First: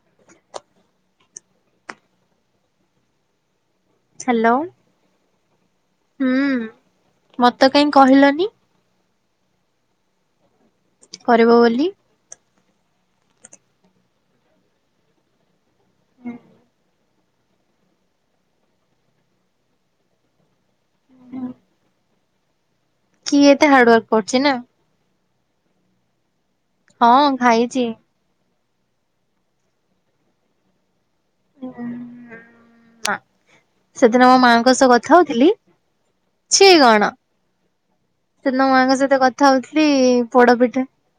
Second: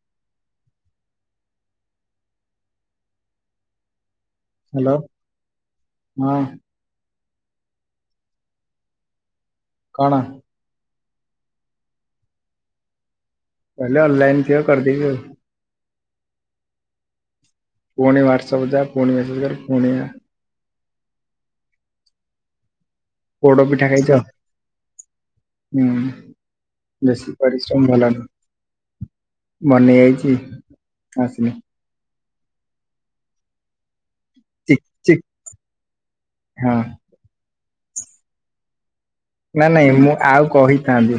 [inaudible] Hello hello ହଁ ହୁଁ ମତ୍ ତ କାଇଁ କହିଲନି। କଣ? କରିବ ବୋଲି। କହିଲେ ଅନଲାଇନ ଥିବ କରିଦେବି ଆଉ। ହୁଁ। ଫୁଣି ହ୍ୱାଟସପକୁ ଯା ଫୁଣି ମେସେଜ କରି ଫୁଣି କିଏ ପୋଡ ଏତେ ପିଠା ହାର୍ଡ ଖାଇଛ ୱାର୍କ କରଚି ନା। ହୁଁ ବେଶୀ ହଁ ଖାଇଛି। ପରିଶ୍ରମ ଭଲ ନୁହେଁ। ବନେଇ ଆଇଚି ଆସିନି। ଉଁ ନା। ସେଦିନ ମୋ ମାଆଙ୍କ ଚିକ୍ ସହ କଥା ଚିକ୍ ହୋଉଥିଲି ଛି ହଁ କଣ? ସେଦିନ ମୋ ମାଆଙ୍କ ସହିତ କଥା ନା ହୋଉଥିଲି ନାଇଁ ମୁଁ ଆଉ ପୋଡ ପିଠା କହିଥାନ୍ତି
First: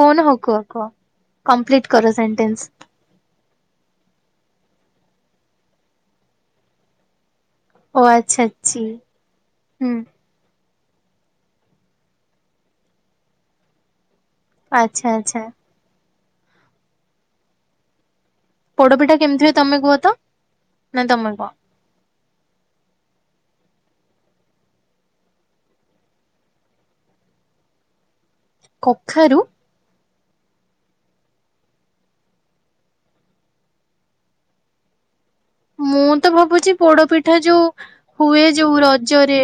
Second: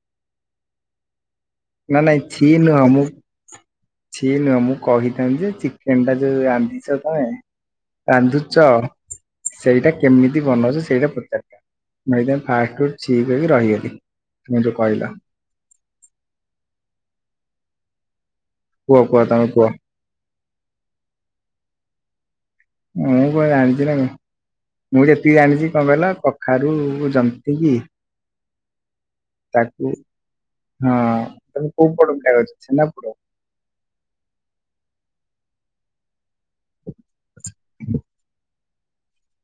କୋହୁନ ହୋଉ କୁହ କୁହ କମ୍ପ୍ଲିଟ୍ ନା କର ନାଇଁ ଛି ସେଣ୍ଟେନସ୍। ନୁହଁ ମୁଁ ଛି ନୁହଁ ମୁଁ କହିଥାନ୍ତି ଯେ ଚିକେନଟା ଯୋଉ ରାନ୍ଧିଛ ତମେ ଓ ଆଚ୍ଛା ରାନ୍ଧୁଚ ଛି ସେଇଟା ହୁଁ। କେମିତି ବନଉଚ ସେ ସେଇଟା ପଚାରିଥା ମୁଁ ସେଇଥିପାଇଁ ଫାଷ୍ଟରୁ ଛି କହିକି ରହିଗଲି। ତମେ ଯୋଉ କହିଲ ଆଛା ଆଛା। ପୋଡପିଠା କେମତି ହୁଏ ତମେ କୁହ ତ ନା ତମେ କୁହ। ମୁଁ କଣ ଜାଣିଚି ନା କଣ। ମୁଁ ଯେତିକି ଜାଣିଚି କଣ କହିଲ କଖାରୁକୁ ଜନ୍ତିକି କଖାରୁ? ତାକୁ ହଁ ତମେ କୋଉ ପୋଡ଼ ପିଠା କରିଛ ଛେନାପୋଡ଼? ମୁଁ ତ ଭାବୁଚି ପୋଡପିଠା ଯୋଉ ହୁଏ ଯୋଉ ରଜରେ।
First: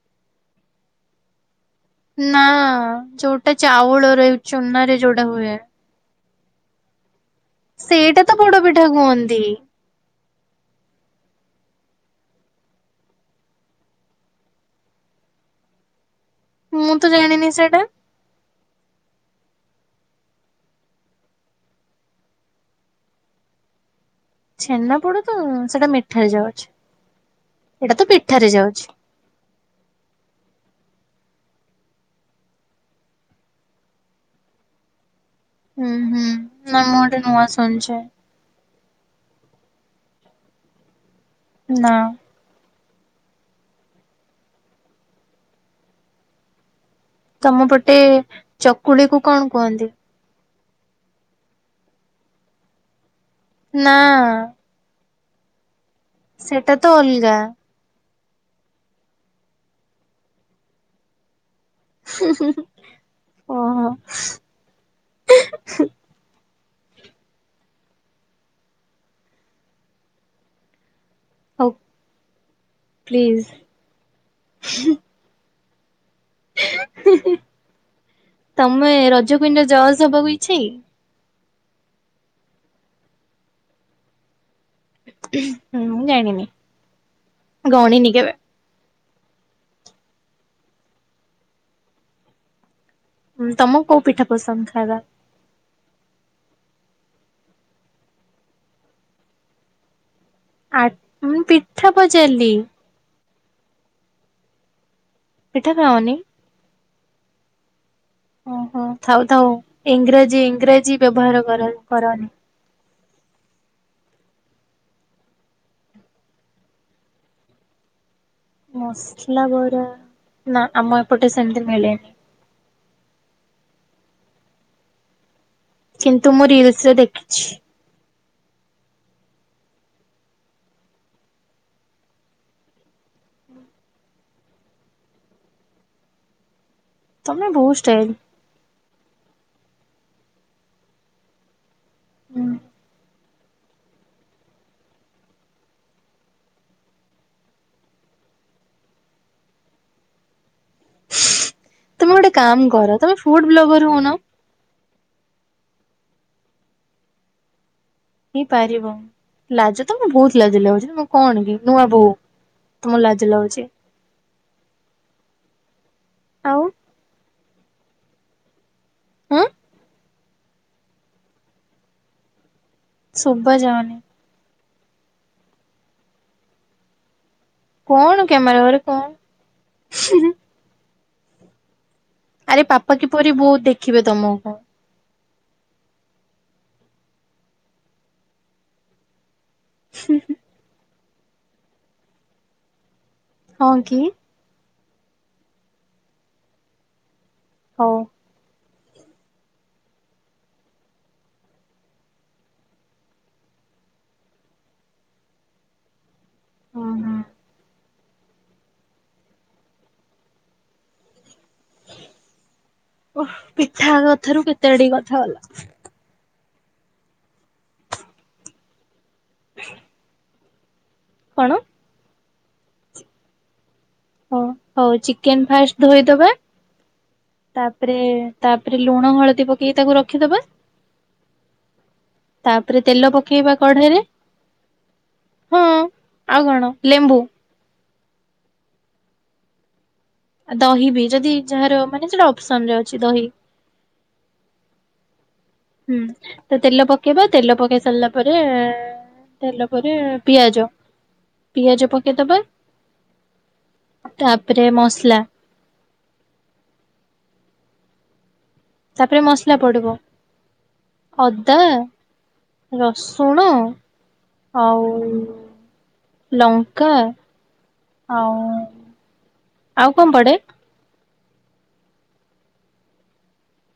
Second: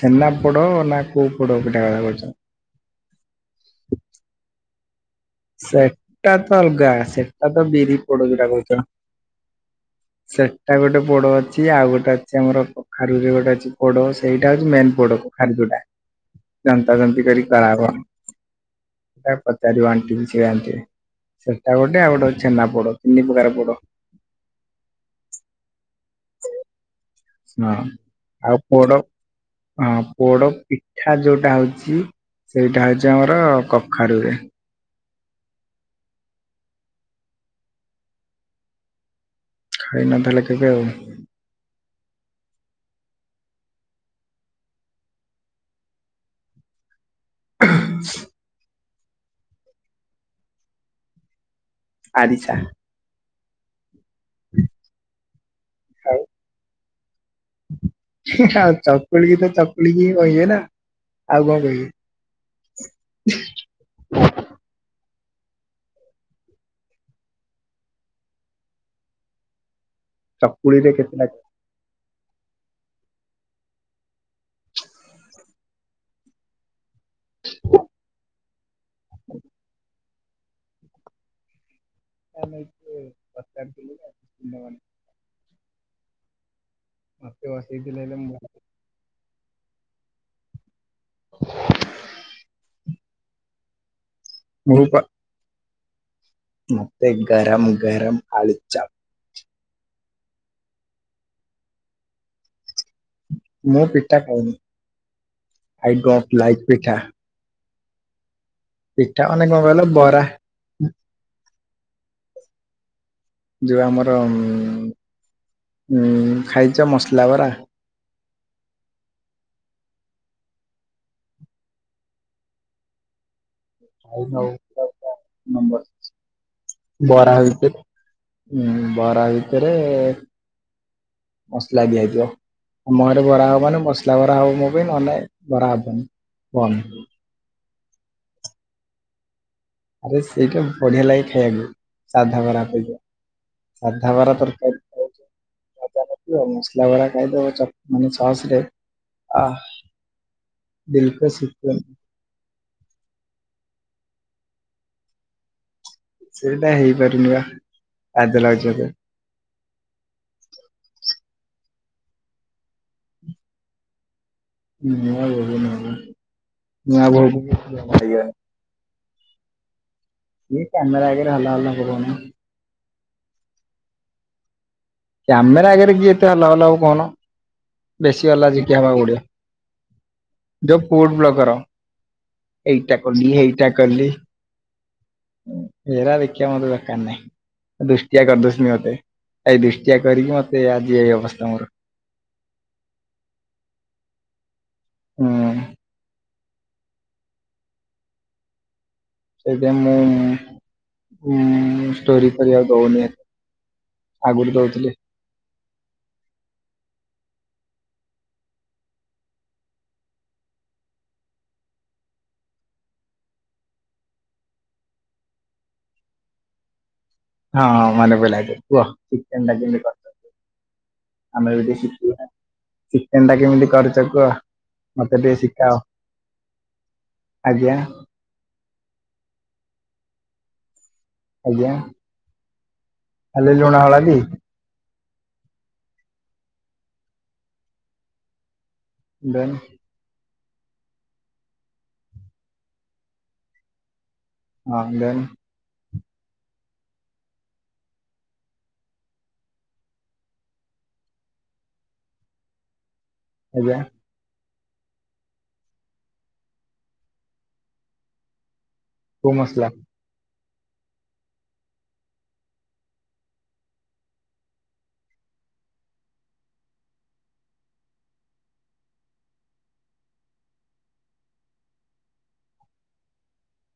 ଛେନା ପୋଡ଼ ନା କୋଉ ପୋଡ଼? ନା ଯୋଉଟା ଚାଉଳରେ ଚୁନାରେ ଯୋଉଟା ହୁଏ। ହେଟା ତ ଅଲଗା ସେଟା ତ ବିରହି ପୋଡ଼ ସେଇଟା ତ ଯୋଉଟା ପୋଡ କୋହୁଚ। ପିଠା କୁହନ୍ତି। ସେଟା ଗୋଟେ ପୋଡ଼ ଅଛି ଆଉ ଗୋଟେ ଅଛି ଆମର କଖାରୁରେ ଗୋଟେ ଅଛି ପୋଡ ସେଇଟା ହୋଉଚି ମେନ୍ ପୋଡ଼। କଖାରୁ ଯୋଉଟା ଜନ୍ତା ମୁଁ ତ ଜନ୍ତି କରିକି ଜାଣିନି କରା ସେଇଟା ହବ। ଏଟା ପଚାରିବ ଆଣ୍ଟିଙ୍କୁ। ସିଏ ଆଣ୍ଟି ସେଟା ଗୋଟେ ଆଉ ଗୋଟେ ହୋଉଚି ଛେନା ପୋଡ ତିନି ପ୍ରକାର ପୋଡ଼। ଛେନା ପୋଡ ତ ସେଟା ମିଠାରେ ଯାଉଚି। ହଁ ଆଉ ପୋଡ଼ ହଁ ପୋଡ଼ ପି ପିଠା ଯୋଉଟା ହୋଉଚି ସେଇଟା ହୋଉଚି ଆମର କଖାରୁୁରେ। ହୁଁ ହୁଁ ନା ମୁଁ ଏଟା ନୂଆ ଶୁଣଛି। ଖାଇନ ତାହେଲେ କେବେ ଆଉ। ନା। ତମ ପଟେ ଚକୁଳିକୁ କଣ କୁହନ୍ତି? ଆରିସା। ନା ସେଟା ତ ଅଲଗା। ହିଁ ହିଁ ଆଉ ଚକୁଳିକି ତ ଚକୁଳିିକି କହିବେ ନା ଆଉ କଣ କହିବେ ହୁଁ ହୁଁ ହୁଁ ଓହୋ ଉ ହୁଁ। ଚକୁଳିରେ କେତେଟା ହୋଉ ପ୍ଲିଜ୍ ହୁଁ। ହୁଁ ହୁଁ ତମେ ରଜକୁୁଇନରେ ଜଜ୍ ହବାକୁ ଇଚ୍ଛା କି? ଆ ନାଇ ସେ ପଚାରିଥିଲେ ଯେ ସାଙ୍ଗମାନେ। ହୁଁ ମୁଁ ଜାଣିନି। ମତେ ବସେଇ ଥିଲେ ଗଣିନି ହେଲେ କେବେ ମୁଁ ତମକୁ କୋଉଁ ପିଠା ପସନ୍ଦ ମୁଁ ପ ଖାଇବା? ମତେ ଗରମ ଗରମ ଆଳୁଚପ। ଆଁ ମୁଁ ପିଠା ପଚାରିଲି। ମୁଁ ପିଠା ଖାଉନି ପିଠା ଆଇ ଖାଅନି? ଡୋଣ୍ଟ ଲାଇକ ପିଠା। ଓହୋ ଥାଉ ପିଠା ମାନେ ଥାଉ କଣ କହିଲ ବରା ଇଂରାଜୀ ଇଂରାଜୀ ବ୍ୟବହାର କର କରନି। ଯୋଉଁ ଆମର ହୁଁ ଖାଇଚ ମସଲା ବରା। ମସଲା ବରା ନା ଆମ ଏପଟେ ସେତି ମିଳେଣି। [inaudible] କିନ୍ତୁ ମୁଁ ରିଲସ ରେ ବରା ଦେଖିଚି। ହଉଛି ହୁଁ ବରା ଭିତରେ ମସଲା ଦିଆ ହେଇଥିବ। ଆମ ଘରେ ବରା ହବ ମନେ ମସଲା ବରା ହବ ମୋ ପାଇଁ ନହନେ ବରା ହବନି ବନ୍ଦ। ତମେ ବହୁ ଷ୍ଟାଇଲ। ଆରେ ସେଇଟା ବଢିଆ ଲାଗେ ଖାଇବାକୁ ସାଧା ହୁଁ। ବରା ଅପେକ୍ଷା। ସାଧାବରା ତରକାରୀ ମଜା ନଥିବ ମସଲା ବରା ଖାଇଦବ ମାନେ ସସ ରେ ଆଁ ତମେ ଗୋଟେ କାମ କର ତମେ ଫୁଡ ବ୍ଲଗର ହଉନ। ସେଇଟା ହେଇପାରୁନି ପା। ହେଇ ପାରିବ ଲାଜ ତମକୁ ବହୁତ ଲାଜ ଲାଗୁଚି ତମେ କଣ କି। ନୂଆ ବୋହୁ ତୁମକୁ ଲାଜ ଲାଗୁଚି। ନୂଆବୋହୂ ଆଉ ନୂଆବୋହୂ [unintelligible] ଆଁ। କ୍ୟାମେରା ଆଗରେ ହଲ ହଲ ହେବ କହୁନ। ଶୁଭା ଯାଉନି। କ୍ୟାମେରା ଆଗରେ କିଏ ଏତେ ହଲ ହଲ ହବ କୋହୁନ। କଣ ବେଶୀ କ୍ୟାମେରା ଅଲାଜୁକ ଘରେ ହବା କୁ କଣ ପଡିବ ଯୋଉଁ ଫୁଡ ବ୍ଲଗର। ଆରେ ପାପା ଏଇଟା କିପରି କଲି ବୋଉ ହେଇଟା ଦେଖିବେ କଲି ତମକୁ। ହେରା ଦେଖିବା ମତେ ଦରକାର ନାଇଁ ଦୁଷ୍ଟିିଆ କରିଦୋଉଚନ୍ତି ମତେ। ଏଇ ଦୃଷ୍ଟିଆ କରିକି ମତେ ଆଜି ଏଇ ଅବସ୍ଥା ମୋର। ହଁ କି? ହୁଁ। ହଉ। ସେଥିପାଇଁ ମୁଁ ଷ୍ଟୋରୀ କରିବାକୁ ଦୋଉନି ଏ ଆଗରୁ ଦଉଥିଲି। ଉଁ ହୁଁ। ଓ ପିଠା କଥାରୁ କେତେ ଆଡେକି କଥା ଗଲା। ହଁ ମାନେ ପଇଲା ଏବେ କୁହ ଚିକେନ ଟା କେମତି କରୁଚ? ଆମେ କଣ ବି ଟିକେ ଶିଖିବୁନା ଚିକେନ ଟା କେମତି କରୁ ହ ହଉ ଚିକେନ ଫାଷ୍ଟ ଧୋଇଦବା। ଆଜ୍ଞା ତାପରେ ତାପରେ ଲୁଣ ହଳଦୀ ପକେଇକି ତାକୁ ରଖିଦବା ଆଜ୍ଞା। ତାପରେ ତେଲ ଖାଲି ପକେଇବା ଲୁଣ କଢେଇ ରେ। ହଳଦୀ ହଁ ଆଉ କଣ ଲେମ୍ବୁ। ଦେନ। ଆଉ ଦହି ବି ଯଦି ଯାହାର ମାନେ ସେଟା ଅପସନ ରେ ଅଛି ଦହି। ହଁ ଦେନ୍। ହୁଁ ତ ତେଲ ପକେଇବା ତେଲ ପକେଇ ସାରିଲା ପରେ ତେଲ ପରେ ପିଆଜ ପିଆଜ ପକେଇଦବା। ଆଜ୍ଞା ତାପରେ ମସଲା ତାପରେ ମସଲା ପଡିବ ଅଦା ରସୁଣ ଆଉ ଲଙ୍କା ଆଉ ଆଉ କଣ ପଡେ?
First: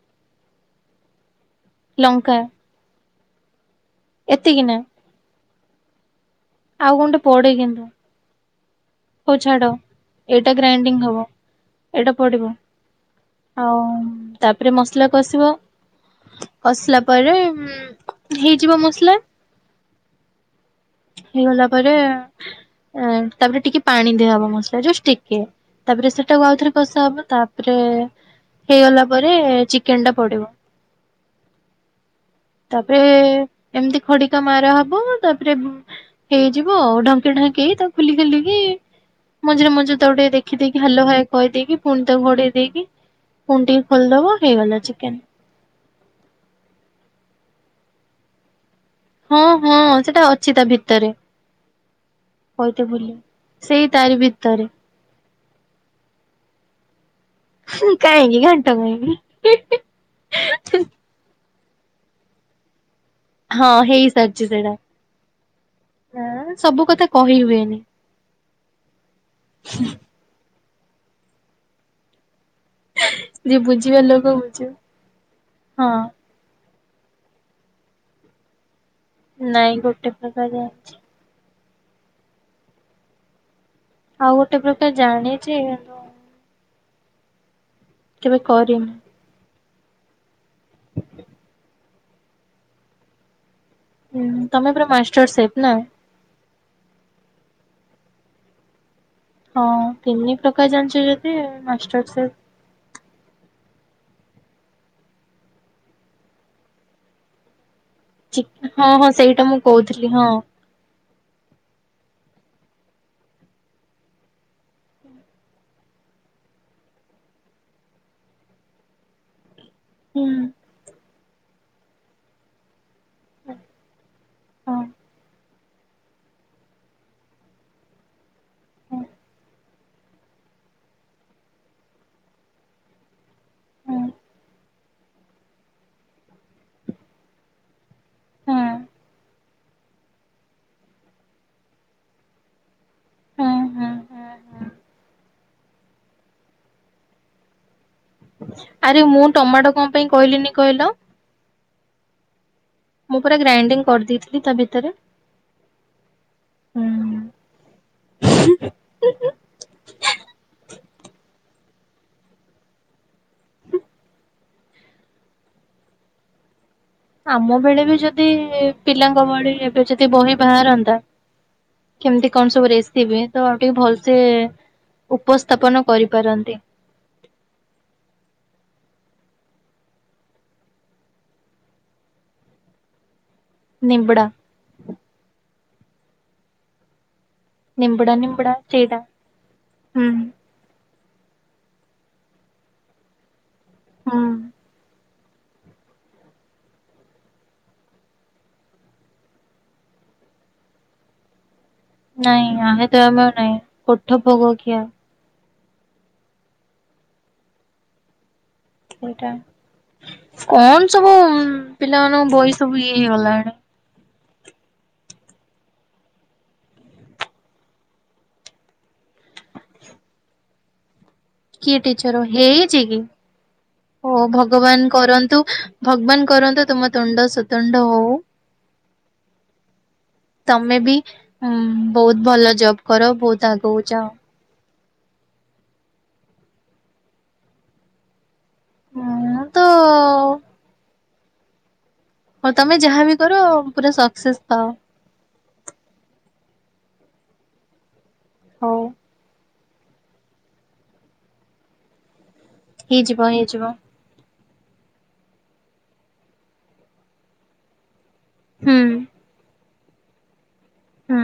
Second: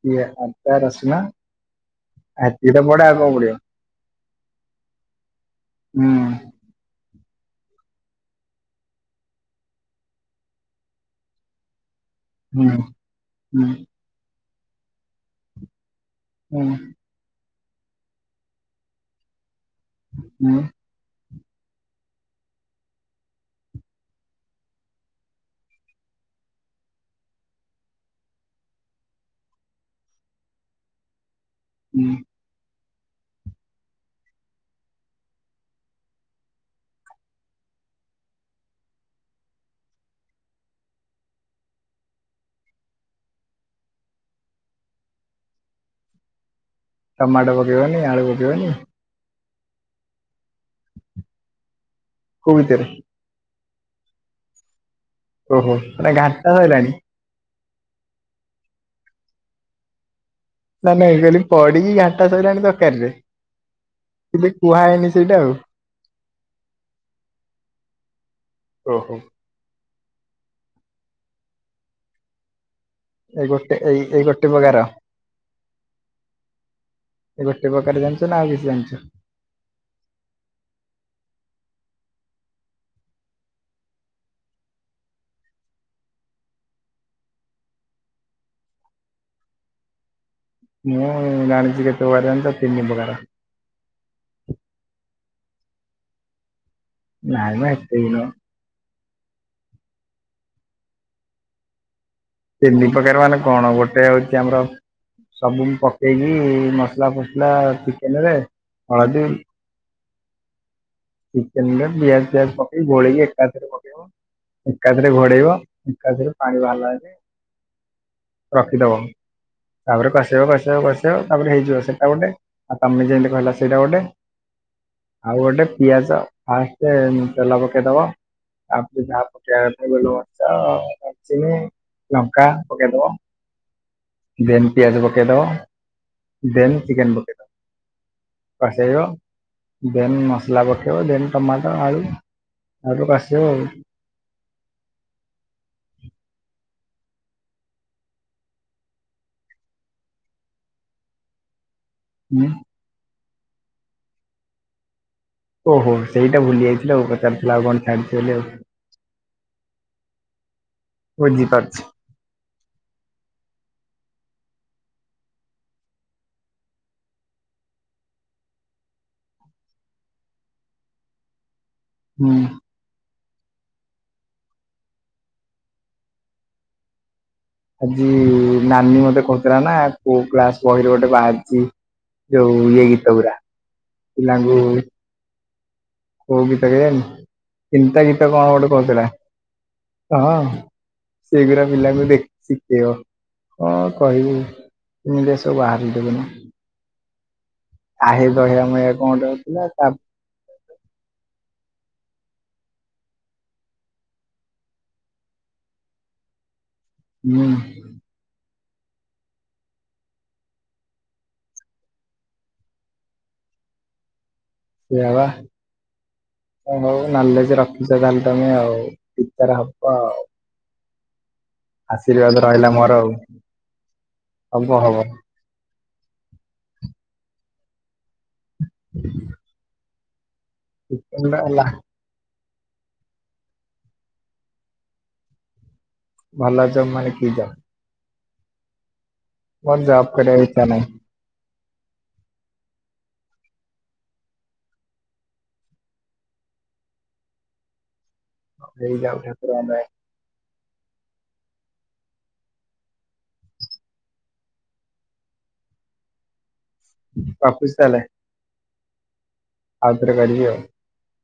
ପିଆ ଅଦା ରସୁଣ ଲଙ୍କା ଏତିକି ତ ପଡେ ଆଉ କଣ ପଡିବ? ଏତିକି ନା ହୁଁ ଆଉ କଣ ଟେ ପଡେ କିନ୍ତୁ। ହଉ ଛାଡ ଏଇଟା ଗ୍ରାଇଡିଙ୍ଗ ହବ। ଏଇଟା ପଡିବ ହୁଁ ହୁଁ ଆଉ ତାପରେ ମସଲା କଷିବ। ହୁଁ ମସଲା ପରେ ଉଁ ହେଇଯିବ ମସଲା। ହୁଁ ହେଇଗଲା ପରେ ଏ ତାପରେ ଟିକେ ପାଣି ଦିଆହବ ମସଲା ଯୋଷ୍ଟ୍ ଟିକେ ତାପରେ ସେଟାକୁ ଆଉଥରେ କଷା ହବ ତାପରେ ହେଇଗଲା ପରେ ଚିକେନ ଟା ପଡିବ। ହୁଁ ତାପରେ ଏମିତି ଖଡିକା ମାରା ହବ ତାପରେ ହେଇଯିବ ଆଉ ଢଙ୍କି ଢାଙ୍କି ତାକୁ ଖୋଲି ଖାଲିକି ମଝିରେ ମଝିରେ ତାକୁ ଟିକେ ଦେଖିଦେଇକି ହାଲୋ ହାଏ କହିଦେଇକି ପୁଣି ତାକୁ ଘୋଡେଇ ଦେଇକି ଫୁଣି ଟିକେ ଖୋଲିଦବ ହେଇଗଲା ଚିକେନ୍। ଟମାଟୋ ପକେଇିବନି ଆଳୁ ପକେଇବନି ହଁ ହଁ ସେଟା ଅଛି ତା ଭିତରେ କୋଉଥିରେ? କହିତେ ଭୁଲି ସେଇ ତାରି ଭିତରେ ଓହୋ ଏ ଘାଣ୍ଟ ସଇଲାଣି ହୁଁ କାହିଁକି ଘାଣ୍ଟ କାହିଁକି ତହେନେ ମୁଁ କହିଲି ପଡିକି ଘାଣ୍ଟା ସରିଲାଣି ତରକାରିରେ ଏବେ କୁହା ହେଇନି ସେଇଟା ଆଉ ଏ ସବୁ କଥା କହି ହୁଏନି ଓହୋ ଏଇ ଯିଏ ଗୋଟେ ବୁଝିବା ଏଇ ଏଇ ଲୋକ ଗୋଟେ ବୁଝିବ ପକାର ହଁ ଏ ଗୋଟେ ପ୍ରକାର ଯାନିଛ ନା ଆଉ କି ଜାଣିଛ ନାଇଁ ଗୋଟେ ପ୍ରକାର ଜାଣିଚି। ଆଉ ଗୋଟେ ପ୍ରକାର ଜାଣିଛିୁ ହେନ୍ କେବେ କରିନି ମୁଁ ଜାଣିଚି କେତ ପ୍ରକାର ଜାଣିଚ ତିନି ପକାର ହୁଁ ତମେ ପୁରା ମାଷ୍ଟର ସେଫ୍ ନା ନାଇମ ଏତେ ବି ନୁହଁ। ହଁ ତିନି ପ୍ରକାର ଜାଣିଛ ଯଦି ମାଷ୍ଟରସେଫ୍ ତିନିପ୍ରକାର ମାନେ କଣ ଗୋଟେ ହଉଚି ଆମର ସବୁ ମୁଁ ପକେଇକି ମସଲା ଫସଲା ରେ ଚିକ୍ ହଁ ହଁ ସେଇଟା ମୁଁ କହୁଥିଲି ହଁ ଚିକେନ୍ ରେ ପିଆଜ ଫିଆଜ ପକେଇକି ଗୋଳେଇକି ଏକାଥରେ ପକେଇବ। ଏକାଥରେ ଘୋଡେଇବ ଏକାଥରେ ପାଣିବାହାରିଲା ଯାଙ୍ଗେ ରଖିଦବ ତାପରେ କସିବ ହୁଁ। କସିବ କସିବ ତାପରେ ହେଇଯିବ ସେଟା ଗୋଟେ ତମେ ଯେମିତି କହିଲ ସେଇଟା ଗୋଟେ ଆଉ ଗୋଟେ ପିଆଜ ଫାଷ୍ଟେ ଉଁ ତେଲ ପକେଇଦବ ତାପରେ ଯାହା ପକେଇବା କଥା ଗୋଲମରିଚ, ଡ଼ାଲଚୀନ୍, ଲଙ୍କା ପକେଇଦବ ଦେନ୍ ପିଆଜ ପକେଦବ ଦେନ୍ ଚିକେନ ପକେଦବ। ପାସ ହେବ ଦେନ୍ ନ ମସଲା ପକେଇବ ଦେନ ଟମାଟର ଆଳୁ ଆଉଟିକେ କଷିବ ଆଉ। ଆରେ ମୁଁ ଟମାଟୋ କଣ ପାଇଁ କହିଲିନି କହିଲ? ହୁଁ। ମୁଁ ପୁରା ଗ୍ରାଇଣ୍ଡିଂ କରିଦେଇଥିଲି ତା ଭିତରେ। ଓହୋ ସେଇଟା ଭୁଲି ହୁଁ ଯାଇଥିଲ ଆଉ ପଚାରୁଥିଲା ଆଉ କଣ ଛାଡିଛି ବୋଲି ଆଉ। ବୁଝିପାରୁଛି। ଆମ ବେଳେ ବି ଯଦି ପିଲାଙ୍କ ଭଳି ଏବେ ଯଦି ବହି ବାହାରନ୍ତା। କେମିତି ହୁଁ। କଣ ସବୁ ରେସିପି ହୁଏ। ତ ଆଉ ଟିକେ ଭଲସେ ଉପସ୍ଥାପନ କରିପାରନ୍ତି। ଆଜି ନାନୀ ମତେ କହୁଥିଲା ନା କୋଉ କ୍ଲାସ ବହିରେ ଗୋଟେ ବାହାରିଛି। ଯଉ ଇଏ ଗୀତ ଗୁରା ନିବିଡା। ପିଲାଙ୍କୁ କଉ ଗୀତ କେଜାଣି। ତିନିଟା ନିମ୍ବୁଡା ଗୀତ କଣ ନିମ୍ବୁଡା ଗୋଟେ ସେଇଟା। କହୁଥିଲା ହୁଁ। ହଁ। ସେଗୁରା ପିଲାକୁ ଦେଖି ଶିଖେଇବ କଁ ହୁଁ କହିବୁ। ଏମିତିଆ ସବୁ ବାହାରକୁ ଦେବେନି। ଆହେ ଦୟାମୟ କଣ ଗୋଟେ ଆଉ ଥିଲା ତା ନାଇଁ ଆମେ ତମେ ନାହିଁ କୋଠ ଭୋଗ ଖିଆ। ହୁଁ। ସେଇଟା। କଣ ସବୁ ପିଲାମାନଙ୍କ ବହି ସବୁ ଇଏ ହେଇଗଲାଣି। ସେୟା ବା। ହଁ ହଉ ନଲେଜ ରଖିଛ ତାହେଲେ ତମେ ଆଉ ଟିଚର ହବ ଆଉ। କିଏ ଟିଚର ଆଶୀର୍ବାଦ ରହିଲା ହେଇଛି ମୋର କି? ଆଉ ଓ ହବ ଭଗବାନ ହବ କରନ୍ତୁ ଭଗବାନ କରନ୍ତୁ ତୁମ ତୁଣ୍ଡ ସୁତୁଣ୍ଡ ହଉ। ତମେ ବି ଉଁ ହେଲା ବହୁତ ଭଲ ଜବ କର ବହୁତ ଆଗକୁ ଯାଅ। ଭଲ ଜବ ମାନେ କି ଜବ? ହୁଁ ହୁଁ। ମୋର ଜବ କରିବାର ଇଚ୍ଛା ନାହିଁ। ହଁ ତମେ ଯାହାବି କର ପୁରା ସକ୍ସେସ୍ ପାଅ। ହଉ ହେଇ ଯାଉ ଠାକୁର ଙ୍କ ଦୟା। ହେଇଯିବ ହେଇଯିବ। ରଖୁଚି ତାହେଲେ? ହୁଁ। ଆଉ ଥରେ କରିବି ଆଉ। ହୁଁ।